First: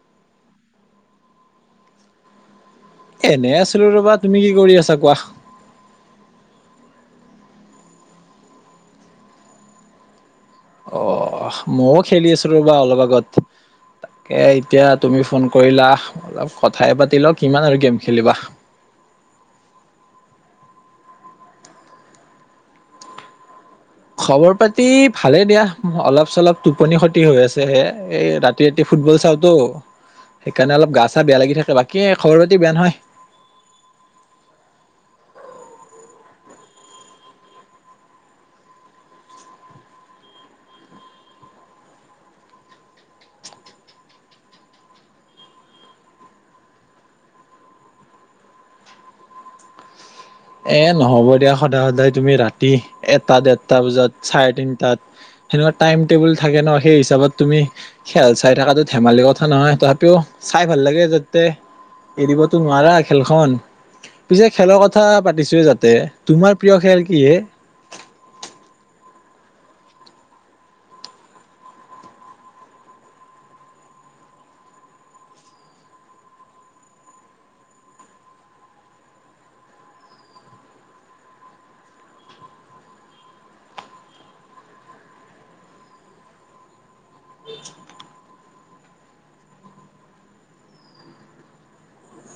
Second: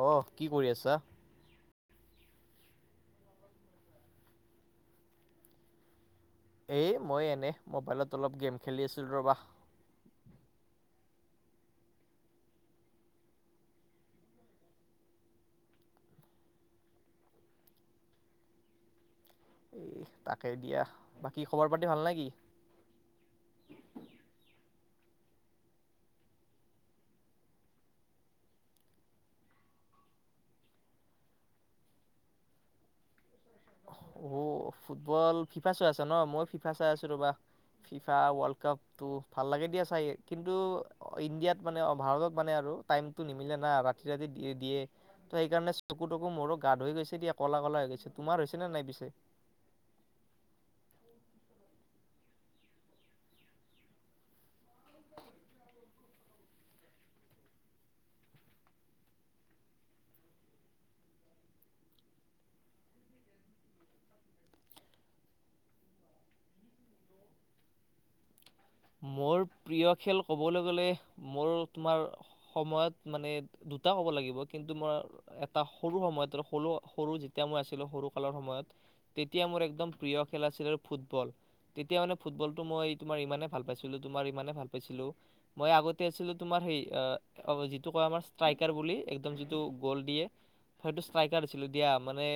অঁ কি কৰি আছা? এনে আছিলো ৰবা, তুমি কি কৰি আছিলা কোৱা? এই মই এনে মোবাইলত অলপ গেম খেলি আছিলো ৰ'বা অ মইও খেলি আছিলো ৰ'বা অলপ আগত, তাকে এতিয়া তুমি ফোন কৰিলা অলপ কথাই পাতি লও কিমান আৰু গেম খেলিবা, এই তাকেই দিয়া, বাকী খবৰ পাতি ভাল নে কি? খবৰ পাতি ভালে দিয়া অলপ - চলপ টোপনি ক্ষতি হৈ আছে হে এই ৰাতি - ৰাতি ৰাতি ফুটবল চাওতো সেইকাৰণে অলপ গা চা বেয়া লাগি থাকে বাকী খবৰ পাতি বেয়া নহয়। অ ফুটবল ফিফা চাই আছা ন মই ফিফা চাই আছো ৰবা ফিফা ৱৰ্লড কাপ, তো ভাল লাগে দিয়া চায় কিন্তু ইণ্ডিয়াত মানে ভাৰতত মানে আৰু টাইম- টো নিমিলে না ৰাতি ৰাতি দিয়ে ত সেইকাৰণে চকু তকু মোৰ গাত হৈ গৈছে দিয়া কলা কলা হৈ গৈছে। তোমাৰ হৈছে নে নাই পিছে? এ নহ'ব দিয়া সদায় সদায় তুমি ৰাতি এটা দেৰটা বজাত, চাৰে তিনটাত- সেনেকুৱা টাইম - টেবুল থাকে ন সেই হিচাপত তুমি- খেল চাই থকাটো ধেমালি কথা নহয় তথাপিও চাই ভাল লাগে যাতে- এৰিবতো নোৱাৰা খেলখন পিছে খেলৰ কথা পাতি- -ছোয়ে যাতে তোমাৰ প্ৰিয় খেল কিহে? মোৰ প্ৰিয় খেল ক'বলৈ গ'লে মোৰ তোমাৰ- সময়ত মানে দুটা কব লাগিব কিন্তু মই, এটা সৰু সময়ত আৰু যেতিয়া মই আছিলো সৰু কালৰ সময়ত, তেতিয়া মোৰ একদম প্ৰিয় খেল আছিল ফুটবল, তেতিয়া মানে ফুটবলটো মই তোমাৰ ইমানেই ভাল পাইছিলো তোমাৰ ইমানে ভাল পাইছিলো মই আগতে আছিলো তোমাৰ সেই অ অ যিটো কয় আমাৰ ষ্ট্ৰাইকাৰ বুলি একদম যিটো গ'ল দিয়ে হয়টো ষ্ট্ৰাইকাৰ হৈছিলো দিয়া মানে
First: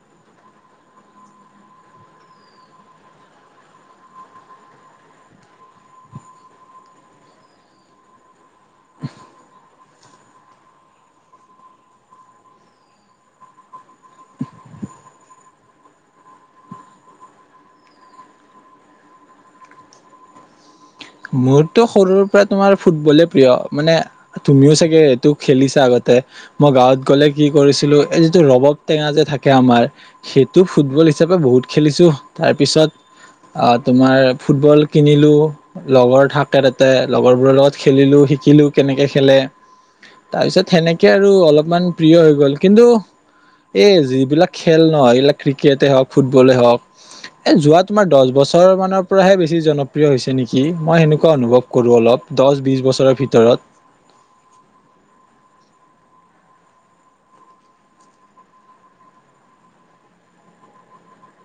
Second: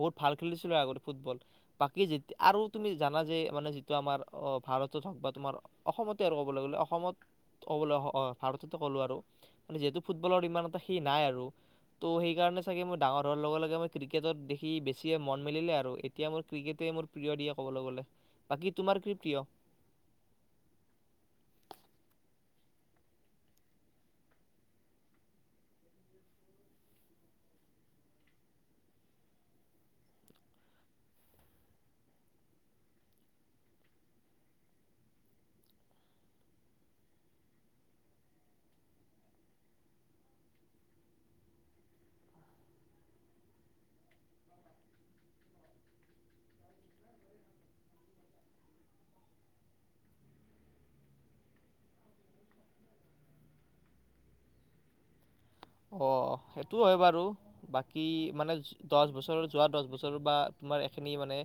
বহুত ভাল খেলিছিলোঁ আগতে ফুটবল। বাকী যে আৰু তুমি জানা যে মানে যিটো আমাৰ অ ভাৰতত হওক বা তোমাৰ অসমতে আৰু ক'বলৈ গ'লে অসমত ক'বলৈ অ ভাৰততে ক'লোঁ আৰু, মানে যিহেতু ফুটবলৰ ইমান এটা সেই নাই আৰু। ত' সেইকাৰণে চাগে মোৰ ডাঙৰ হোৱাৰ লগে লগে মই ক্ৰিকেটত দেখি বেছিয়ে মন মেলিলে আৰু এতিয়া মোৰ ক্ৰিকেটে মোৰ প্ৰিয় দিয়া ক'বলৈ গ'লে, বাকী তোমাৰ কি প্ৰিয়? মোৰটো সৰুৰ পৰাই তোমাৰ ফুটবলে প্ৰিয় মানে তুমিও চাগে এইটো খেলিছা আগতে। মই গাঁৱত গ'লে কি কৰিছিলো এই যিটো ৰবাব টেঙা যে থাকে আমাৰ সেইটো ফুটবল হিচাপে বহুত খেলিছো তাৰপিছত আ তোমাৰ ফুটবল কিনিলোঁ লগৰ থাকে তাতে লগৰবোৰৰ লগত খেলিলো শিকিলো কেনেকে খেলে। তাৰ পিছত সেনেকে আৰু অলপমান প্ৰিয় হৈ গল কিন্তু এই যিবিলাক খেল এইবিলাক ক্ৰিকেটেই হওক ফুটবলেই হক এ যোৱা তোমাৰ দহ বছৰ মানৰ পৰাহে বেছি জনপ্ৰিয় হৈছে নেকি কি মই সেনেকুৱা অনুভৱ কৰোঁ অলপ, দহ বিছ বছৰৰ ভিতৰত। অ', সেইটো হয় বাৰু। বাকী মানে দহ বছৰ যোৱা দহ বছৰ বা তোমাৰ এইখিনি মানে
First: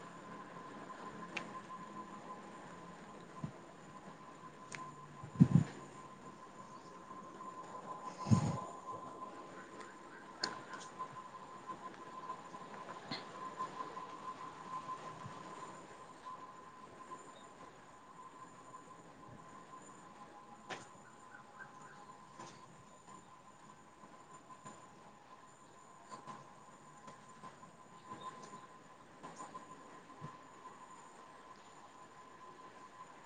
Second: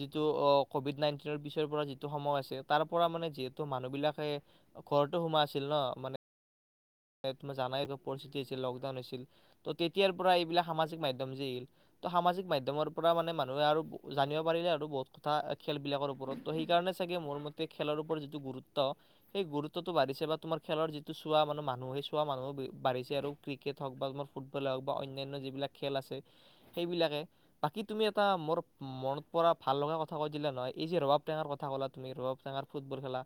যিটো অ কভিড নাইনটিনৰ পিছৰ পৰা যিটো সময় আছে তাৰ পৰা মানে যিহেতু মানুহ বিলাকে ঘৰটো সোমাই আছিল ন মানে মই জানাই একো পৰিস্থিতি হৈছিল লকডাউন হৈছিল ত' তেতিয়াৰ পৰা এইবিলাক সামাজিক মাধ্যম যে আহিল ত' সামাজিক মাধ্যমৰ পৰা মানে মানুহে আৰু জানিব পাৰিলে আৰু বহুত কথা খেলবিলাকৰ ওপৰত। ত' সেইকাৰণে চাগে মোৰ মতে খেলৰ ওপৰত যিটো গুৰুত্ব সেই গুৰুত্বতটো বাঢ়িছে বা তোমাৰ খেলৰ যিটো চোৱা মানে মা মানুহে চোৱা মানুহ বাঢ়িছে আৰু ক্ৰিকেট হওক বা তোমাৰ ফুটবলে হওক বা অন্যান্য যিবিলাক খেল আছে সেইবিলাকে বাকী তুমি এটা মোৰ মনত পৰা ভাল লগা কথা কৈ দিলা নহয় এই যে ৰবাব টেঙাৰ কথা ক'লা তুমি ৰবাব টেঙাৰ ফুটবল খেলা,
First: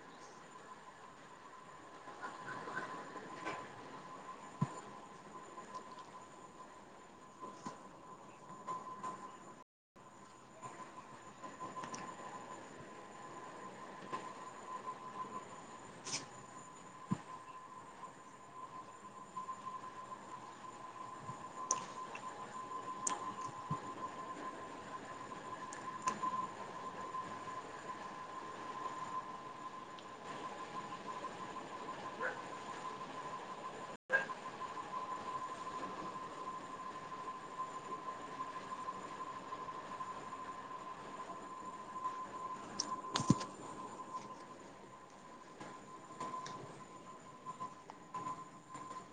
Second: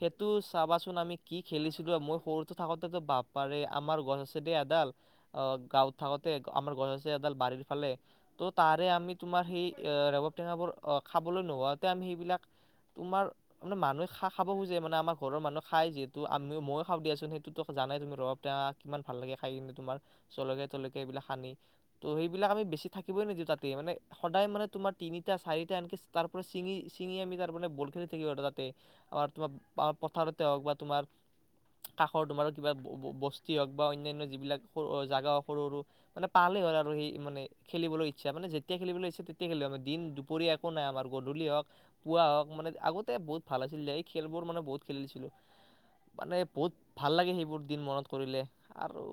সেইটো চাবাচোন আমি কি খেলিছিলো মই সৰুটৈ থাকোতে ত টো বাপপাৰে আমাৰ গছ আছে দেই এডাল। আহ গাঁৱত থাকোতে আমাৰ গছ আছিলে এডাল বাৰীৰ ফালে। ত' তাৰে আমি তোমাৰ সেই ৰবাৱ টেঙাবোৰ খাবলৈ নোহোৱাতে আমি সেইবিলাক তোমাৰ মানে মানুহে খা-খাব খোজে মানে আমাৰ ঘৰৰ মানুহ খাই যিহেতু আমি ময়ো খাও দিয়াচোন সেইটো। ত টো জানাই তুমি ৰবাব টেঙা কিমান ভাল লাগে খাইকেনে তোমাৰ জলকীয়া তলকীয়া এইবিলাক সানি। ত' সেইবিলাক আমি বেছি থাকিবই নিদিওঁ তাতে মানে সদায় মানে তোমাৰ তিনিটা চাৰিটা আনকে তাৰপৰা ছিঙি ছিঙি আমি তাৰ মে বল খেলি থাকিব তাতে। অ', তোমাৰ পথাৰতে হওক বা তোমাৰ কাষ স তোমাৰ কিবা ব-ব-বস্তি হওক বা অন্যান্য যিবিলাক সৰু জাগা সৰু সৰু মানে পালেই হ'ল আৰু সেই মানে খেলিবলৈ ইচ্ছা মানে যেতিয়া খেললৈ ইচ্ছা তেতিয়া খেলিব আমাৰ দিন দুপৰীয়া একো নাই আমাৰ গধূলিয়ে হক পুৱা হওক মানে আগতে বহুত ভাল আছিল দিয়া এই খেলবোৰ মানে বহুত খেলিছিলো। মানে বহুত ভাল লাগে সেইবোৰ দিন মনত কৰিলে। আৰু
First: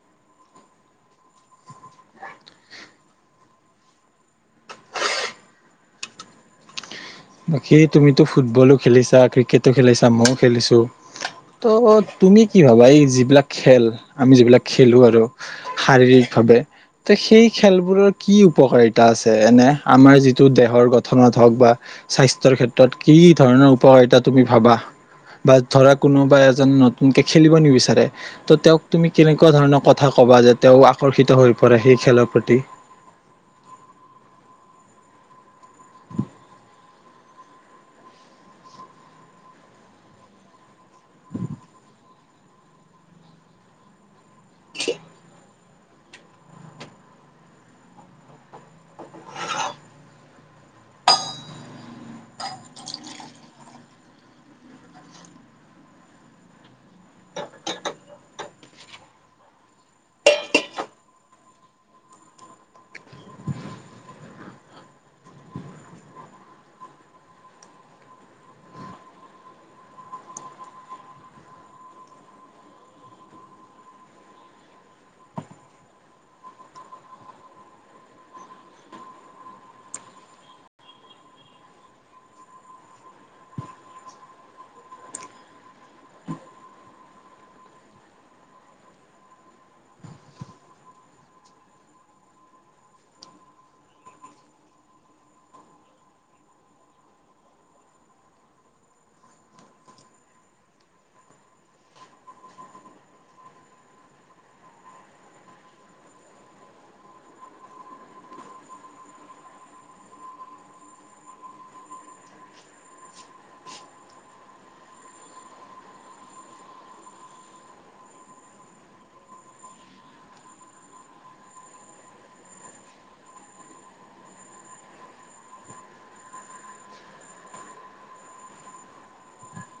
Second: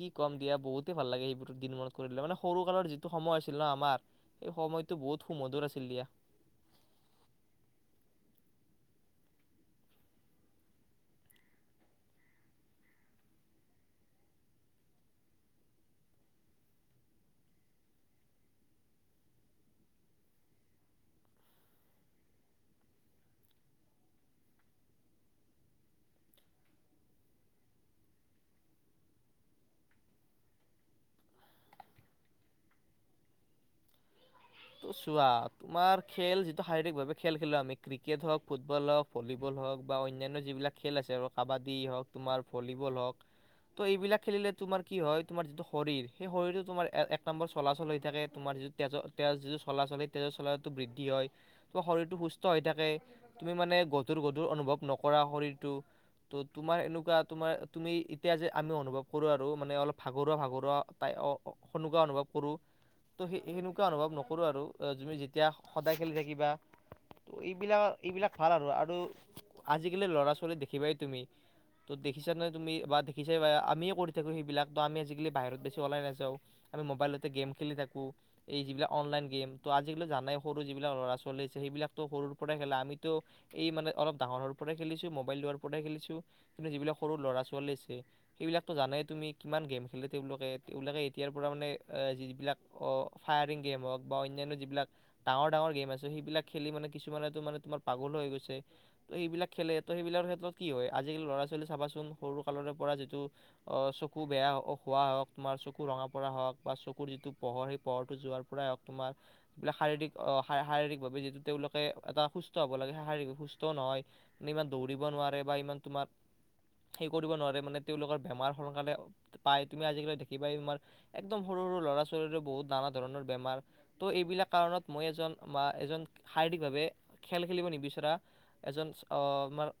কি ক'ম দিয়া বহুতেই ভাল লাগে সেইবোৰ দিন মনত কৰিলে, মানে সৰু কালৰ যিটো সময় আছিল ন আমাৰ এই সময়টো বহুত সুমধুৰ আছিল দিয়া। বাকী তুমিতো ফুটবলো খেলিছা, ক্ৰিকেটো খেলিছা, ময়ো খেলিছো। ত অত তুমি কি ভাবা এই যিবিলাক খেল আমি যিবিলাক খেলো আৰু। শাৰীৰিকভাৱে তে সেই খেলবোৰৰ কি উপকাৰিতা আছে এনে আমাৰ যিটো দেহৰ গঠনত হওক বা স্বাস্থ্যৰ ক্ষেত্ৰত কি ধৰণৰ উপকাৰিতা তুমি ভাবা। বা ধৰা কোনোবা এজন নতুনকে খেলিব নিবিচাৰে। ত তেওঁক তুমি কেনেকুৱা ধৰণৰ কথা কবা যে তেওঁ আকৰ্ষিত হৈ পৰে সেই খেলৰ প্ৰতি? ত চোৱা তোমাৰ খেল যিটো শাৰীৰিকভাৱে খেল খেলো আমি ক্ৰিকেট হওঁক ফুটবল হওঁক ভলীবল হওক বা অন্যান্য যিবিলাক খেল আছে আৰু কাবাডী হওঁক তোমাৰ ভলীবল হওঁক ত এইবিলাক খেলিলে তোমাৰ কি হয় তোমাৰ যিটো শৰীৰ সেই শৰীৰটো তোমাৰ এক নম্বৰ চলাচল হৈ থাকে। তোমাৰ যিটো তেজৰ তেজ যিটো চলাচল সে তেজৰ চলাটো বৃদ্ধি হয়। ত শৰীৰটো সুস্থ হৈ থাকে তুমি মানে গধুৰ গধুৰ অনুভৱ নকৰা শৰীৰটো। ত তোমাৰ এনেকুৱা তোমাৰ তুমি যে আমি কৰো আৰু মানে অলপ ভাগৰুৱা ভাগৰুৱা তাই অ অ সেনেকোৱা অনুভৱ কৰো। ত সে সেনুক কুৱা অনুভৱ নকৰো আৰু অ তুমি যেতিয়া সদায় খেলি থাকিবা। ত এইবিলাক এইবিলাক ভাল আৰু আৰু আজিকালি ল'ৰা-ছোৱালীক দেখিবাই তুমি ত দেখিছা নহয় তুমি বা দেখিছা বা আমিয়ে কৰি থাকো সেইবিলাক, ত আমি আজিকালি বাহিৰত বেছি ওলাই নাযাওঁ। আমি মোবাইলতে গেম খেলি থাকো। এই যিবিলাক অনলাইন গেম। ত আজিকালি জানাই সৰু যিবিলাক ল'ৰা-ছোৱালী আছে, সেইবিলাকতো সৰুৰ পৰাই খেলে আমিতো এই মানে অলপ ডাঙৰৰ পৰাই খেলিছো, মোবাইল লোৱাৰ পৰাই খেলিছো, কিন্তু যিবিলাক সৰু ল'ৰা-ছোৱালী আছে সেইবিলাকতো জানেই তুমি কিমান গেম খেলে তেওঁলোকে, তেওঁলোকে এতিয়াৰ পৰা মানে যিবিলাক অ ফায়াৰিং গেম হওঁক বা অন্যান্য যিবিলাক ডাঙৰ ডাঙৰ গেম আছে। সেইবিলাক খেলি মানে কিছুমানেতো মানে তোমাৰ পাগল হৈ গৈছে। ত সেইবিলাক খেলে ত সেইবিলাকৰ ক্ষেত্ৰত কি হয়। আজিকালি ল'ৰা ছোৱালী চাবাচোন সৰু কালৰে পৰা যিটো অ চকু বেয়া খোৱা হওঁক, তোমাৰ চকু ৰঙা পৰা হওঁক, বা চকুৰ যিটো পোহৰ সেই পহৰটো যোৱাৰ পৰাই হওঁক তোমাৰ এইবিলাক শাৰীৰিক, শাৰীৰিকভাৱে যিটো তেওঁলোকে এটা সুস্থ লাগে শাৰীকাৱে সুস্থও নহয় নে ইমান দৌৰিব নোৱাৰে বা ইমান তোমাৰ সেই কৰিব নোৱাৰে, মানে তেওঁলোকৰ বেমাৰ সোনকালে পাই তুমি আজিকালি দেখিবাই, তোমাৰ একদম সৰু সৰু ল'ৰা-ছোৱালীৰে বহুত নানা ধৰণৰ বেমাৰ ত এইবিলাক কাৰণত মই এজন বা এজন শাৰীৰিকভাৱে খেল খেলিব নিবিচৰা এজন অ মাৰ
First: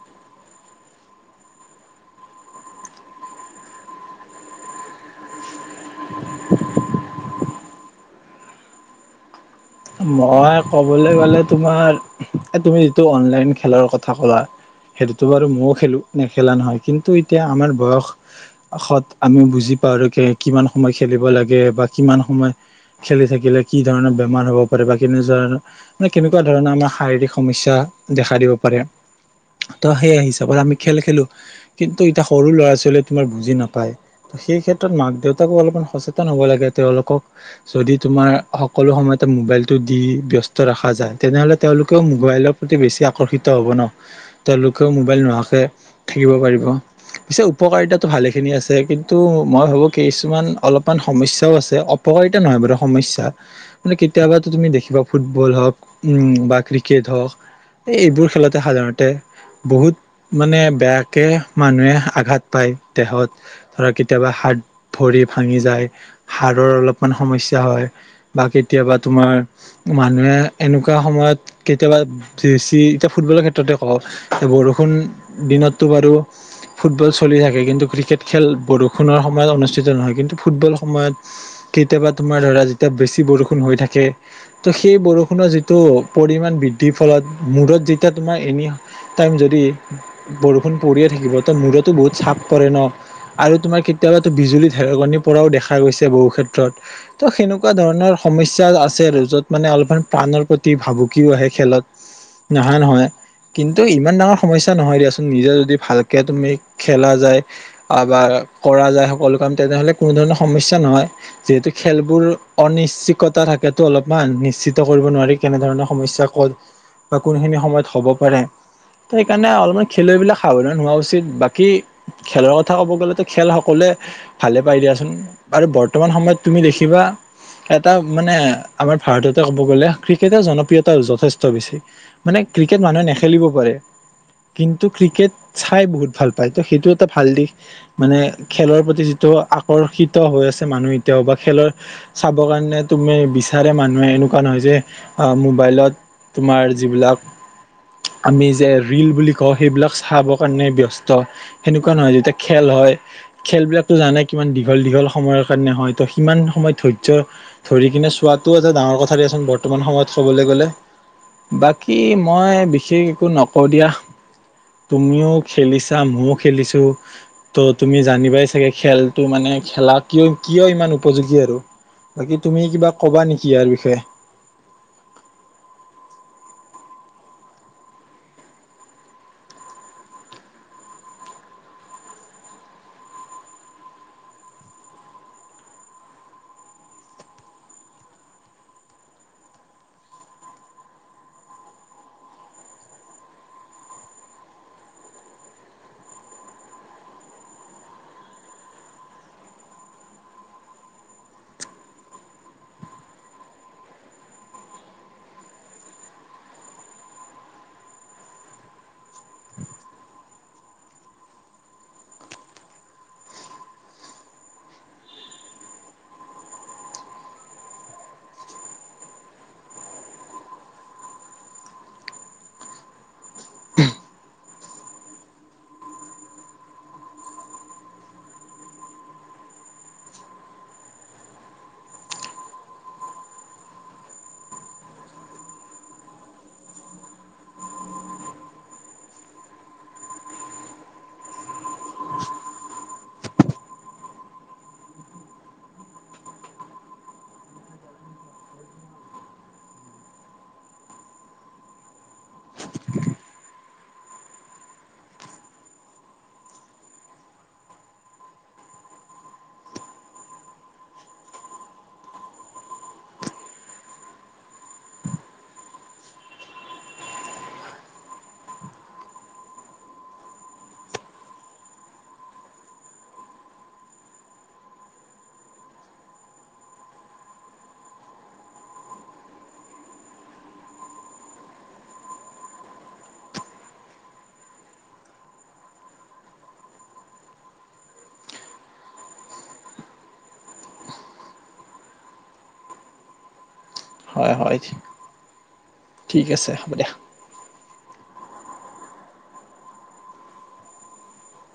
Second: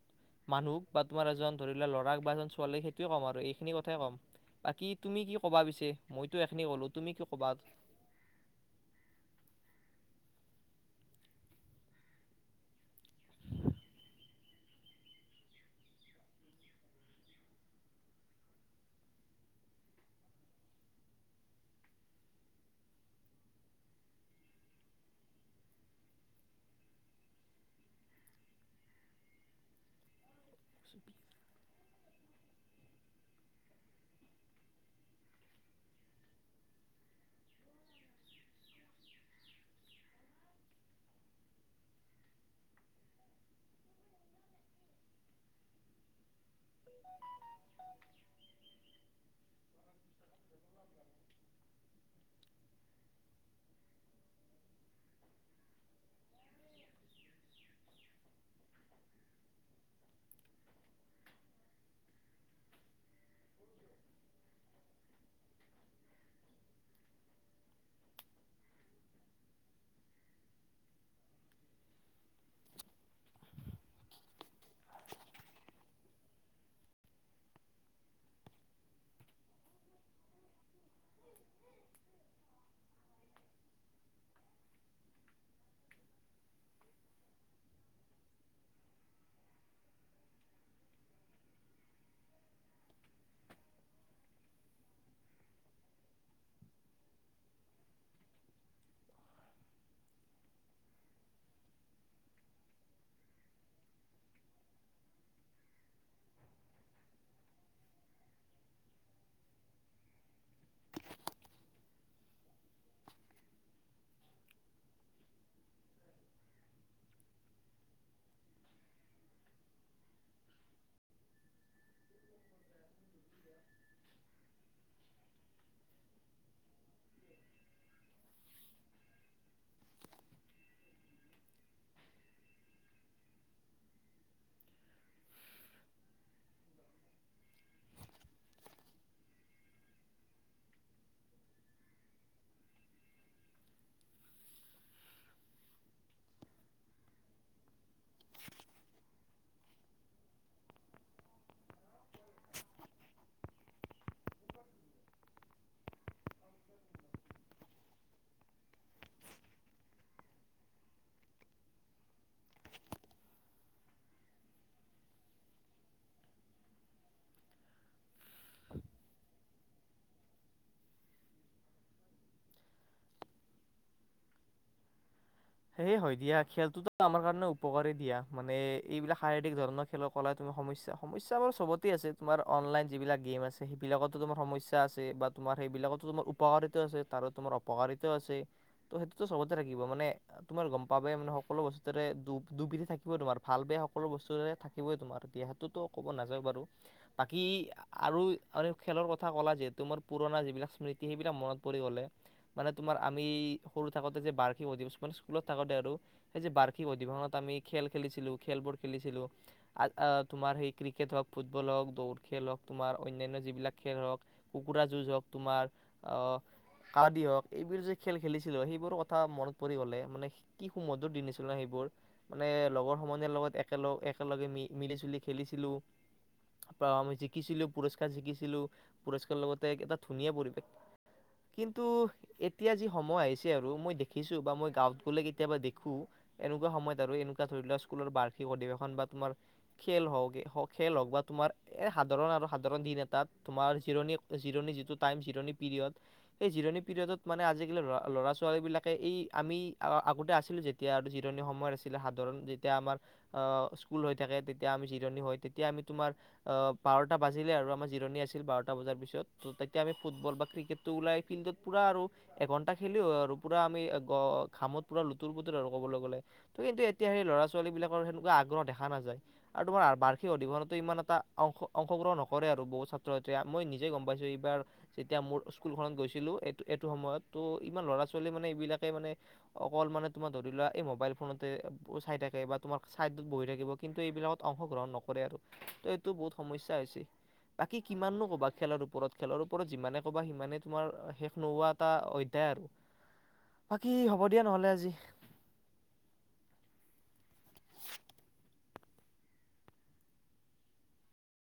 মানুহ বা তোমাৰ এজন ধৰি লোৱা ল'ৰাক বা এজন ছোৱালী সেইটোৱে ক'ম আৰু এইখিনি কথাই ক'ম। বাকী তুমি কি কবা পিছে মইতো এখিনি ক'লো তুমি কি কবা? মই ক'বলে গ'লে তোমাৰ, এ তুমি যিটো অনলাইন খেলৰ কথা কলা। সেইটোতো বাৰু ময়ো খেলোঁ নেখেলা নহয়। কিন্তু এতিয়া আমাৰ বয় সত আমিও বুজি পাওঁ কে কিমান সময় খেলিব লাগে বা কিমান সময় খেলি থাকিলে কি ধৰণৰ বেমাৰ হ'ব। বা কেনেধৰনৰ মানে কেনেকুৱা ধৰণৰ আমাৰ শাৰীৰিক সমস্যা দেখা দিব পাৰে। ত সেইয়া হিচাপত আমি খেল খেলো কিন্তু এতিয়া সৰু ল'ৰা-ছোৱালীয়ে তোমাৰ বুজি নাপায়। সেই ক্ষেত্ৰত মাক দেউতাকো অলপমান সচেতন হ'ব লাগে। তেওঁলোকক যদি তোমাৰ সকলো সময়তে মোবাইল টো দি বিয়ষ্ট ৰখা যায় তেনেহলে তেওঁলোকেও মোবাইলৰ পতি বেছি আকৰ্ষিত হ'ব ন। তেওঁলোকেও মোবাইল নোহোৱাকে থাকিব পাৰিব। পিছে উপকাৰিতাটো ভালেখিনি আছে কিন্তু মই ভাবো কি কিছুমান অলপমান সমস্যাও আছে অ উপকাৰিতা নহয় বাৰু সমস্যা, মানে কেতিয়াবা তুমি দেখিবা ফুটবল হওক উম বা ক্ৰিকেট হওক এই এইবোৰ খেলতে সাধাৰণতে বহুত মানে বেয়াকে মানুহে আঘাত পায় দেহত। ধৰা কেতিয়াবা হাত- ভৰি ভাঙি যায়, হাড়ৰ অলপমান সমস্যা হয়। বা কেতিয়াবা তোমাৰ মানুহে এনেকুৱা সময়ত কেতিয়াবা [unintelligible] চি এতিয়া ফুটবলৰ ক্ষেত্ৰতে কওঁ বৰষুণ দিনতটো বাৰু ফুটবল চলি থাকে কিন্তু ক্ৰিকেট খেল বৰষুণৰ সময়ত অনুষ্ঠিত নহয়। কিন্তু ফুটবল সময়ত কেতিয়াবা তোমাৰ ধৰা যেতিয়া বেছি বৰষুণ হৈ থাকে ত' সেই বৰষুণৰ যিটো পৰিমান বৃদ্ধিৰ ফলত মূৰত যেতিয়া তোমাৰ এনে টাইম যদি বৰষুণ পৰিয়ে থাকিব ত মূৰতো বহুত চাপ পৰে ন। আৰু তোমাৰ কেতিয়াবা বিজুলী ঢেৰেকনি পৰাও দেখা গৈছে বহু ক্ষেত্ৰত। ত' সেনেকুৱা ধৰণৰ সমস্যা। [unintelligible] আছে আৰু যত মানে অলপমান প্ৰাণৰ প্ৰতি ভাবুকিও আহে খেলত নাহা নহয়। কিন্তু ইমান ডাঙৰ সমস্যা নহয় দিয়াচোন, নিজে যদি ভালকে তুমি খেলা যায়। [unintelligible] বা কৰা যায় সকলো কাম তেনেহ'লে কোনো ধৰণৰ সমস্যা নহয়। যিহেতু খেলবোৰ অনিশ্চিত। কটা থাকেতো অলপমান, নিশ্চিত কৰিব নোৱাৰি কেনেধৰণৰ সমস্যা ক'ত বা কোনোখিনি সময়ত হ'ব পাৰে। ত' সেইকাৰণে অলপমান খেলুৱৈবিলাক সাৱধান হোৱা উচিত। বাকী খেলৰ কথা ক'ব গ'লেতো খেল সকলোৱে ভালে পাই দিয়াচোন, আৰু বৰ্তমান সময়ত তুমি দেখিবা এটা মানে আমাৰ ভাৰততে ক'ব গ'লে ক্ৰিকেটৰ জনপ্ৰিয়তা যথেষ্ট বেছি। মানে ক্ৰিকেট মানুহে নেখেলিব পাৰে কিন্তু ক্ৰিকেট চাই বহুত ভাল পায় ত সেইটো এটা ভাল দিশ। মানে খেলৰ প্ৰতি যিটো আকৰ্ষিত হৈ আছে মানুহ এতিয়াও বা খেলৰ চাবৰ কাৰণে নে তুমি বিচাৰে মানুহে এনেকুৱা নহয় যে আ মোবাইলত তোমাৰ যিবিলাক আমি যে ৰীল বুলি কওঁ সেইবিলাক চাবৰ কাৰণে ব্যস্ত। সেনেকুৱা নহয়, যেতিয়া খেল হয় খেলবিলাকতো জানাই কিমান দীঘল দীঘল সময়ৰ কাৰণে হয় ত সিমান সময় ধৈৰ্য্য ধৰি কিনে চোৱাটোও এটা ডাঙৰ কথা দিয়াচোন বৰ্তমান সময়ত ক'বলৈ গ'লে। বাকী মই বিশেষ একো নকওঁ দিয়া। তুমিও খেলিছা ময়ও খেলিছো। ত তুমি জানিবাই চাগে খেলটো মানে খেলা কিয় কিয় ইমান উপযোগী আৰু বাকী তুমি কিবা ক'বা নেকি ইয়াৰ বিষয়ে? সেইয়ে হয় দিয়া খেলটোতো আমাৰ কাৰণে উপকাৰে দিয়া, মানে এইবিলাক শাৰীৰিক ধৰণৰ খেলৰ কলাই তুমি সমস্যা, সমস্যা বাৰু চবতে আছে তোমাৰ অনলাইন যিবিলাক গেম আছে সেইবিলাকতো তোমাৰ সমস্যা আছে, বাত তোমাৰ এইবিলাকতো তোমাৰ উপকাৰিতা আছে তাৰো তোমাৰ অপকাৰিতাও আছে, ত সেইটোতো সবতে থাকিব মানে তোমাৰ গম পাবাই মানে সকলো বস্তুতেৰে দু-দুপিঠি থাকিবৈ তোমাৰ ভাল বেয়া সকলো বস্তুৰে থাকিবই তোমাৰ এতিয়া তোতো ক'ব নাযায়ওঁ বাৰু, বাকী আৰু খেলৰ কথা কলা যিহেতু মোৰ পুৰণা যিবিলাক স্মৃতি সেইবিলাক মনত পৰি গলে। মানে তোমাৰ আমি সৰু থাকোতে যে বাৰ্ষিক অধিৱেশন মানে স্কুলত থাকোতে আৰু, সেই যে বাৰ্ষিক অধিৱেশনত আমি খেল খেলিছিলো খেলবোৰ খেলিছিলো। আ আ, তোমাৰ সেই ক্ৰিকেট হওক, ফুটবল হওক, দৌৰ খেল হওক, তোমাৰ অন্যান্য যিবিলাক খেল হওক কুকুৰা যুঁজ হওক, তোমাৰ অ কাবাডী হওঁক, এইবোৰ যে খেল খেলিছিলোঁ সেইবোৰ কথা মনত পৰি গ'লে মানে কি সুমধুৰ দিন আছিল ন সেইবোৰ? মানে লগৰ সমনীয়াৰ লগত একেল-একেলগে মি-মিলি জুলি খেলিছিলোঁ। বা আমি জিকিছিলো পুৰস্কাৰ জিকিছিলো, পুৰস্কাৰৰ লগতে এটা ধুনীয়া পৰিৱেশ কিন্তু এতিয়া যি সময় আহিছে আৰু মই দেখি দেখিছো বা মই গাঁৱত গ'লে কেতিয়াবা দেখোঁ এনেকুৱা সময়ত আৰু এনেকুৱা ধৰি লোৱা স্কুলৰ বাৰ্ষিক অধিৱেশন বা তোমাৰ খেল হওঁক এ হওঁক খেল হওঁক বা তোমাৰ এ সাধাৰণ আৰু সাধাৰণ দিন এটাত তোমাৰ জিৰণি জিৰণি যিটো টাইম জিৰণি পিৰিয়ড, সেই জিৰণি পিৰিয়ডত মানে আজিকালি ল'ৰা-ল'ৰা-ছোৱালী বিলাক কে এই আমি আগতে আছিলোঁ যেতিয়া আৰু জিৰণি সময়ত আছিলে সাধাৰণ যেতিয়া আমাৰ আ স্কুল হৈ থাকে তেতিয়া আমি জিৰণি হয় তেতিয়া আমি তোমাৰ অ বাৰটা বাজিলে আৰু আমাৰ জিৰণি আছিল বাৰটা বজাৰ পিছত ত', তেতিয়া আমি ফুটবল বা ক্ৰিকেট টো ওলাই ফিল্ডত পুৰা আৰু এঘন্টা খেলিও আৰু পুৰা আমি গ-ঘামত পুৰা লুতুৰ পুতুৰ আৰু ক'বলৈ গ'লে। ত কিন্তু এতিয়া সেই ল'ৰা ছোৱালী বিলাকৰ সেনেকুৱা আগ্ৰহ দেখা নাযায়। আৰু তোমাৰ বাৰ্ষিক অধিৱেশনতো ইমান এটা অংশ-অংশগ্ৰহণ নকৰে আৰু বহুত ছাত্ৰ-ছাত্ৰীয়ে মই নিজে গম পাইছোঁ এইবাৰ যেতিয়া মোৰ স্কুলখনত গৈছিলোঁ এইটো এইটো সময়ত ত', ইমান ল'ৰা ছোৱালী মানে এইবিলাকে মানে অকল মানে তোমাৰ ধৰি লোৱা এই মোবাইল ফোনতে চাই থাকে বা তোমাৰ চাইডত বহি থাকিব কিন্তু এইবিলাকত অংশগ্ৰহণ নকৰে আৰু। ত এইটো বহুত সমস্যা হৈছে। বাকী কিমাননো ক'বা খেলাৰ ওপৰত, খেলৰ ওপৰত যিমানে ক'বা সিমানেই তোমাৰ শেষ নোহোৱা এটা অধ্যায় আৰু। বাকী হ'ব হয় দিয়া হয় নহ'লে আজি। ঠিক আছে হ'ব দিয়া।